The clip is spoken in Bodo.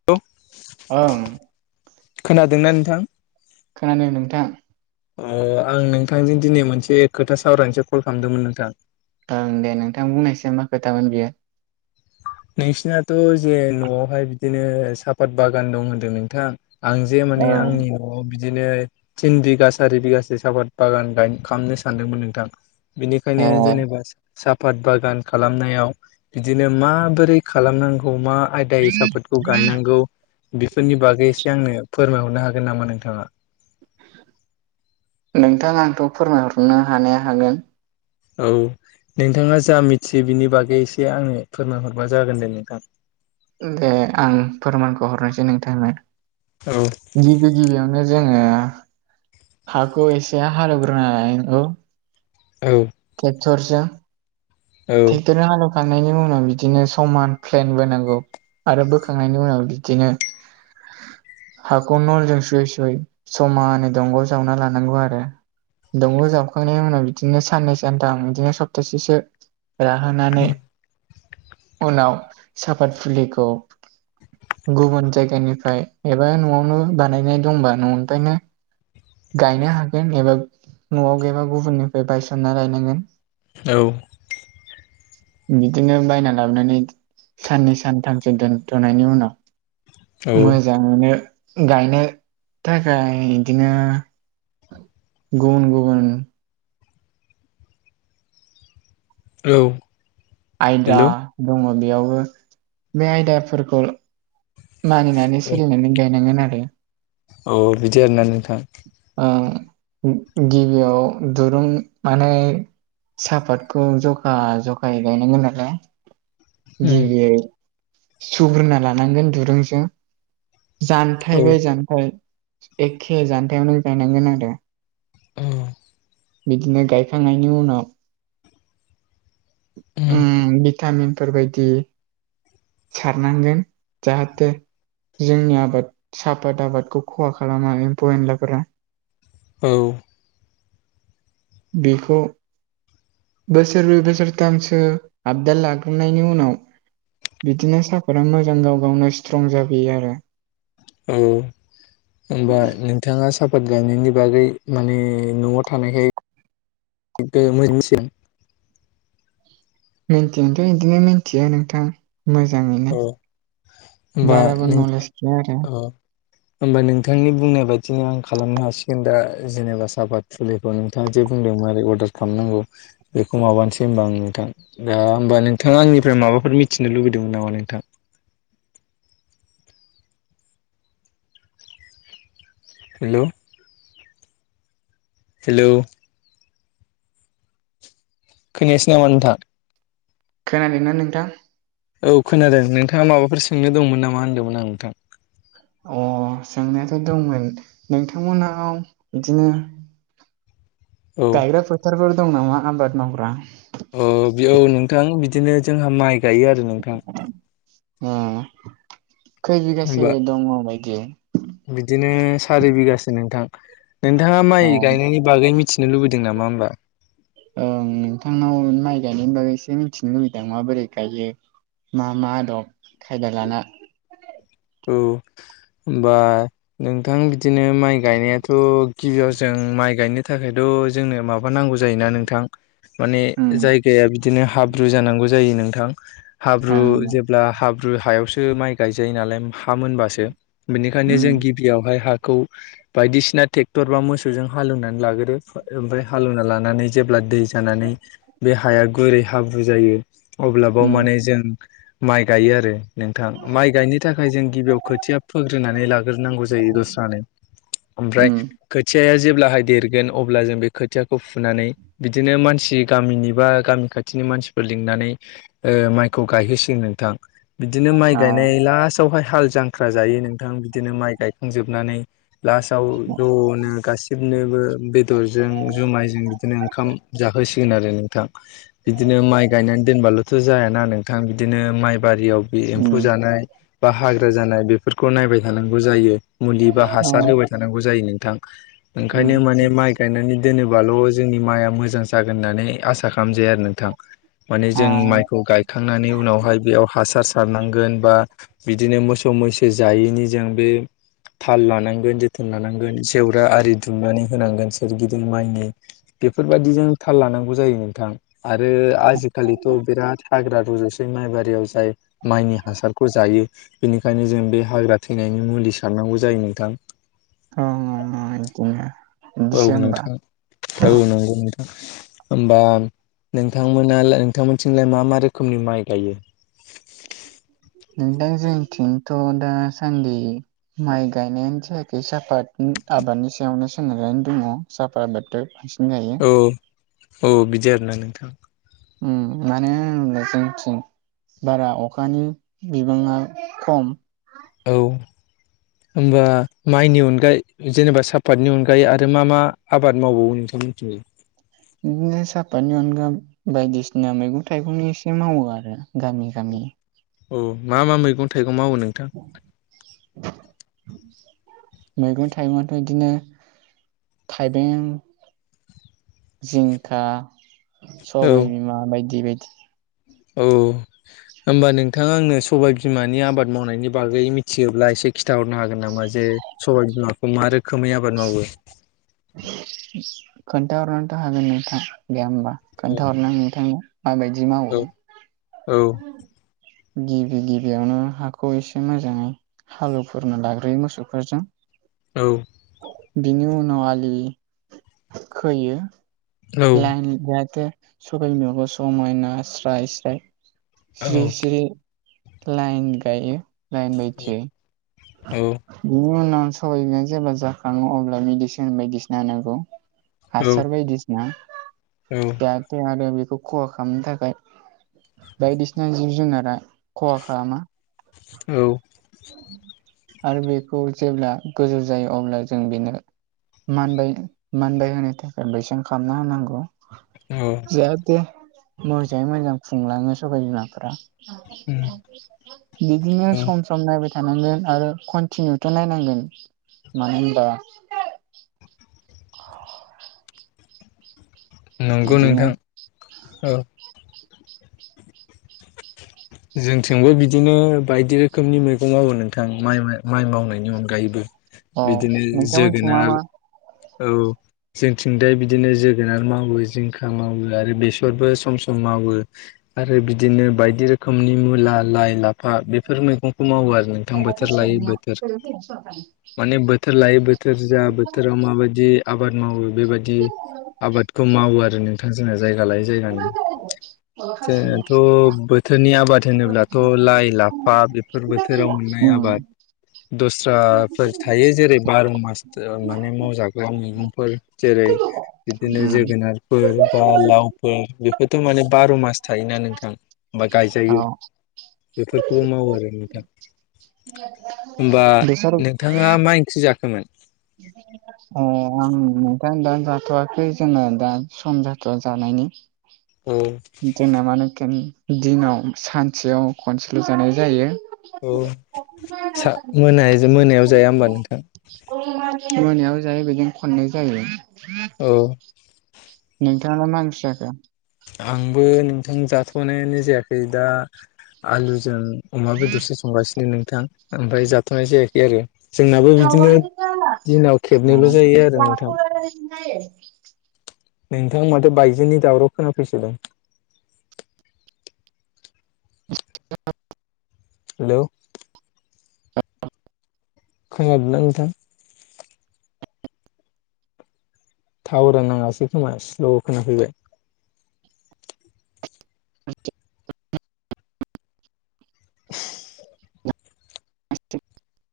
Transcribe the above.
[unintelligible] ओं खोनादोंना नोंथां खोनादों नोंथां अ आं नोंथांजों दिनै मोनसे खोथा सावरायनोसो कल खालामदोंमोन नोंथां ओं दे नोंथां बुंनायसाय मा खोथामोन बियो नोंसिनाथ' जे न'आवहाय बिदिनो साफात बागान दं होन्दों नोंथां आं जे माने ओं आंनि अ बिदिनो थिन बिगा सारि बिगासो साफात बागान गाय खामनो सानदोंमोन नोंथां ए बिनिखायनो जेनेबा साफात बागान खालामनायाव बिदिनो मा बोरै खालामनांगौ मा आयदायै साफातखौ गायनांगौ बेफोरनि बागै एसे आंनो फोरमायहरनो हागोन नामा नोंथाङा नोंथां आंथ' फोरमायहरनो हानाया हागोन औ नोंथाङा जा मिथियो बिनि बागै एसे आंनो फोरमायहरबा जागोन दे नोंथां दे आं फोरमानखौ हरनोसै नोंथांनो औ गिबि गिबियावनो जोङो हाखौ एसे हालेवग्रोनानै [unintelligible] औ टेक्टरजों औ टेक्टर हालौवखांनायनि उनाव बिदिनो समान प्लेन बोनांगौ आरो बोखांनायनि उनाव बिदिनो हाखौ नलजों सुयै सुयै समानै दंग' जावना लानांगौ आरो दंग' जाबखांनायनि उनाव बिदिनो साननै सानथाम बिदिनो सप्तासेसो राहोनानै उनाव साफात फुलिखौ गुबुन जायगानिफ्राय एबा न'आवनो बानायनाय दंबा न'निफायनो गायनो हागोन एबा न'आव गैयबा गुबुननिफ्राय बायसनना लायनांगोन औ बिदिनो बायना लाबोनानै साननै सानथामसो दोनथ'नायनि उनाव औ मोजाङैनो गायनो थाखाय इदिनो गुबुन गुबुन औ आयदा हेल' दङ बेयावबो बे आयदाफोरखौ मानिनानै सोलिनानै गायनांगोन आरो औ बिदि आरोना नोंथां ओ गिबियाव दुरुं माने सापातखौ जखा जखायै गायनांगोन नालाय गिबियै सुग्रोना लानांगोन दुरुंजों जानथाय औ बाय जानथाय एखे जानथाइयावनो गायनांगोन आरो बिदिनो गायखांनायनि उनाव ओम भिटामिन बेफोरबायदि सारनांगोन जाहाथे जोंनि आबाद साफात आबादखौ खहा खालामा एम्फौ एनलाफोरा औ बेखौ बोसोरब्रै बोसोरथामसो आबदाल लाग्रोनायनि उनाव बिदिनो साफादा मोजां गाव गावनो स्ट्रं जाबोयो आरो ओ होनबा नोंथाङा सापात गायनायनि बागै माने न'आव थानायखाय [unintelligible] मिनथिनोथ' बिदिनो मिनथियो नोंथां मोजाङैनो होमबा बाराबो नोंथां नलेस गैया आरो अ होमबा नोंथांनि बुंनाय बादिनो आं खालामनो हासिगोन दा जेनेबा साबाद फुलिखौ नोंथाङा जे बुंदों मारै अर्दार खालामनांगौ बेखौ माबानसै होनबा आं नोंथां दा होमबा नोंथाङा आंनिफ्राय माबाफोर मिथिनो लुुबैदोंमोन नामालाय नोंथां हेल' हेलौ खोनायासै नामा नोंथां खोनादोंना नोंथां औ खोनादों नोंथाङा माबाफोर सोंनो दंमोन नामा होन्दोंमोन आं नोंथां अ सोंनायाथ' दंमोन नोंथांमोनाव बिदिनो औ गायग्रा फोथारफोर दं नामा आबाद मावग्रा अ बियाव नोंथां बिदिनो जोंहा माइ गायो आरो नोंथां ओ खै बिगासो होमबा दङ बायदि बिदिनो सारि बिगासो नोंथां नोंथाङा अ माइ गायनायनि बागै मिथिनो लुबैदों नामा होनोमबा ओं नोंथांनाव माइ गायनायनि बागै एसे मिथिनो लुगैदों माबोरै गायो मा मा आदब खायदा लाना औ होनबा नोंथां बिदि बिदिनो माइ गायनायाथ' गिबियाव जों माइ गायनो थाखायथ' जोंनो माबा नांगौ जायोना नोंथां माने उम जायगाया बिदिनो हाब्रु जानांगौ जायो नोंथां हाब्रु उम जेब्ला हाब्रु हायावसो माइ गायजायो नालाय हा मोनबासो बिनिखायनो उम जों गिबियावहाय हाखौ बायदिसिना टेक्टर बा मोसौजों हालेवनानै लागोरो ओमफ्राय हालेवना लानानै जेब्ला दै जानानै बे हाया गुरै हाब्रु जायो अब्ला बाव उम माने जों माइ गायो आरो नोंथां माइ गायनो था खाय जों गिबियाव खोथिया फोग्रोनानै लाग्रोनांगौ जायो दस्रानो। ओमफ्राय उम खोथियाया जेब्लाहाय देरगोन अब्ला जों बे खोथिया खौ फुनानै बिदिनो मानसि गामिनि बा गामि खाथिनि मानसिफोर लिंनानै ओ माइखौ गायहोसिग नोंथां। बिदिनो माइ अ गायनाय लास्टावहाय हाल जांख्रा जायो नों थां बिदिनो माइ गायखांजोबनानै लास्टाव ज'नो गासिबनोबो बेदरजों जुमायजों बिदिनो ओंखाम जाहोसिगोन आरो नोंथां। बिदिनो माइ गायनानै दोनबाल'थ' जायाना नोंथां बिदिनो माइ बारियाव बे एम्फौ उम जानाय बा हाग्रा जानाय बेफोरखौ नायबाय थानांगौ जायो। मुलि बा हासार अ होबाय थानांगौ जायो नोंथां। उम ओंखायनो माने माइ गायनानै दोनोबाल' जोंनि माइआ मोजां जागोन होननानै आसा सा खालामजाया आरो नोंथां। माने अ जों माइखौ गाय खांनानै उनावहाय बेयाव हासार सारनांगोन बा बिदिनो मोसौ मैसो जायैनि जों बे थाल लानांगोन जोथोन लानांगोन जेवरा आरि दुमनानै होनांगोन सोरगिदिं माइनि। बेफोरबायदिजों थाल लानांगौ जायो नोंथां। आरो आजिखालिथ' बिराद हाग्रा रुजस बै माइ बारियाव जाय माइनि हासारखौ जायो बेनिखायनो जों बे हाग्रा थैनायनि मुलि सारनांगौ जायो नोंथां। ओं ओं ओं बिदिनो। औ बिदिसो होमबा नोंथां औ नंगौ नोंथां। होमबा नोंथांमोना ला नोंथांमोनथिंलाय मा मा रोखोमनि माइ गायो? नों दां जोंथिंथ' दा सान्दि माइ गायनायानो जायाखै साफात आबादनि सायावनो सोनारनानै दङ। साफा बाथो बांसिन जायो। औ औ बिदि आरोना नोंथां। उम मानेहोनोबा जोंथिं बारा अखानि बिबाङा खम। औ होमबा माइनि अनगायै जेनेबा सापातनि अनगायै आरो मा मा आबाद मावबावो नोंथां मोनथिंयै? बिदिनो सापातनि अनगा बायदिसिना मैगं थाइगं एसे मावो आरो गामि गामि। औ मा मा मैगं थाइगं मावो नोंथां? [inaudible] मैगं थाइगंआथ' बिदिनो थाइबें जिंखा औ सबायबिमा बायदि बायदि। औ होमबा नोंथाङा आंनो सबाय बिमानि आबाद मावनायनि बागै मिथियोब्ला एसे खिन्थाहरनो हागोन नामा जे सबाइ बिमाखौ मा रोखोमै आबाद मावो? खोन्थाहरनोथ' हागोन नोंथां दे होमबा औ खोन्थाहरनो नोंथांनो माबायदि मावो। औ गिबि गिबियावनो हाखौ एसे मोजाङै हालौवफोरनो लाग्रोयो मोसौफोरजों। औ बिनि उनाव आलि खोयो लाइन जाहाथे सबायबिमाखौ समायना स्राय स्राय औ सिरि सिरि लाइन गायो लाइन बायथियै। औ बिनि उनाव सबायबिमा‌या जेब्ला जाखाङो अब्ला मेडिसिन बायदिसिना होनांगौ औ हासार बायदिसिना दा नङाबा बेखौ खहा खामनो थाखाय बायदिसिना जिब जुनारा खहा खालामा औ आरो बेखौ जेब्ला गोजौ जायो अब्ला जों बेनो मानबायपो मानबायहोनो थाखाय बैसां खालामना होनांगौ औ जाहाथे मोजाङै मोजां खुंलाङो सबायबिमाफोरा बिदिनो सम सम नायबाय था नांगोन आरो कन्टिनिउथ' नायनांगोन मानो होनबा [unintelligible] नंगौ बिदिनो नोंथां ओ [unintelligible] जोंथिंबो बिदिनो बायदि रोखोमनि मैगं मावो नोंथां माइ माइ मावनायनि अनगायैबो अ बिदिनो नोंथांमोनथिं मा जोगोनार मा औ जोंथिंदाय बिदिनो जोगोनार मावो जिंखा मावो आरो बेसरबो सम सम मावो आरो बिदिनो बायदि रोखोमनि मुला लाइ लाफा बेफोर मैगंखौ मावो आरो नोंथां बोथोर लायै बोथोर माने बोथोर लायै बोथोर जा बोथोराव मा बिदि आबाद मावो बेबादि आबादखौ मावो आरो नोंथां जोंना जायगा लायै जायो आरो जोंनाथ' बोथोरनि आबाद होनोब्लाथ' लाइ लाफा बेफोर बोथोराव मोननाय उम आबाद दस्राफोर थायो जेरै बार' मास माने मावजाग्रा मैगंफोर जेरै बिदिनो उम जोगोनारफोर बा लावफोर बेथ' माने बार' मास थायोना नोंथां होमबा गायजायो औ बेफोरखौबो मावो आरो नोंथां होमबा बेसोर नोंथाङा मा इं ख्रि जाखोमोन? अ आं नोंथां दा जा जाथ'वाखै जोंना दा सम जाथ'आ जानायनि औ जोंना मानोबाथाय दिनाव सानसेयाव खनसेल' जानाय जायो औ सान मोना-मोनायाव जाया होमबा नोंथां मोनायाव जायो बेजों खननै जायो औ नोंथाङा मा ओंख्रि जाखो आंबो नोंथां जाथ'नायानो जायाखै दा आलुजों अमा बेदरसो संगासिनो नोंथां आमफ्राय जाथ'नाय जायाखै आरो जोंनाबो बिदिनो दिनाव खेबनैल' जायो आरो नोंथां [unintelligible] नोंथां माथो बायजोनि दावराव खोनाफैसोदों [unintelligible] हेलौ खोनादोंना नोंथां टावारा नाङासै खोमा स्ल' खोनाफैबाय [unintelligible] [unintelligible] [unintelligible]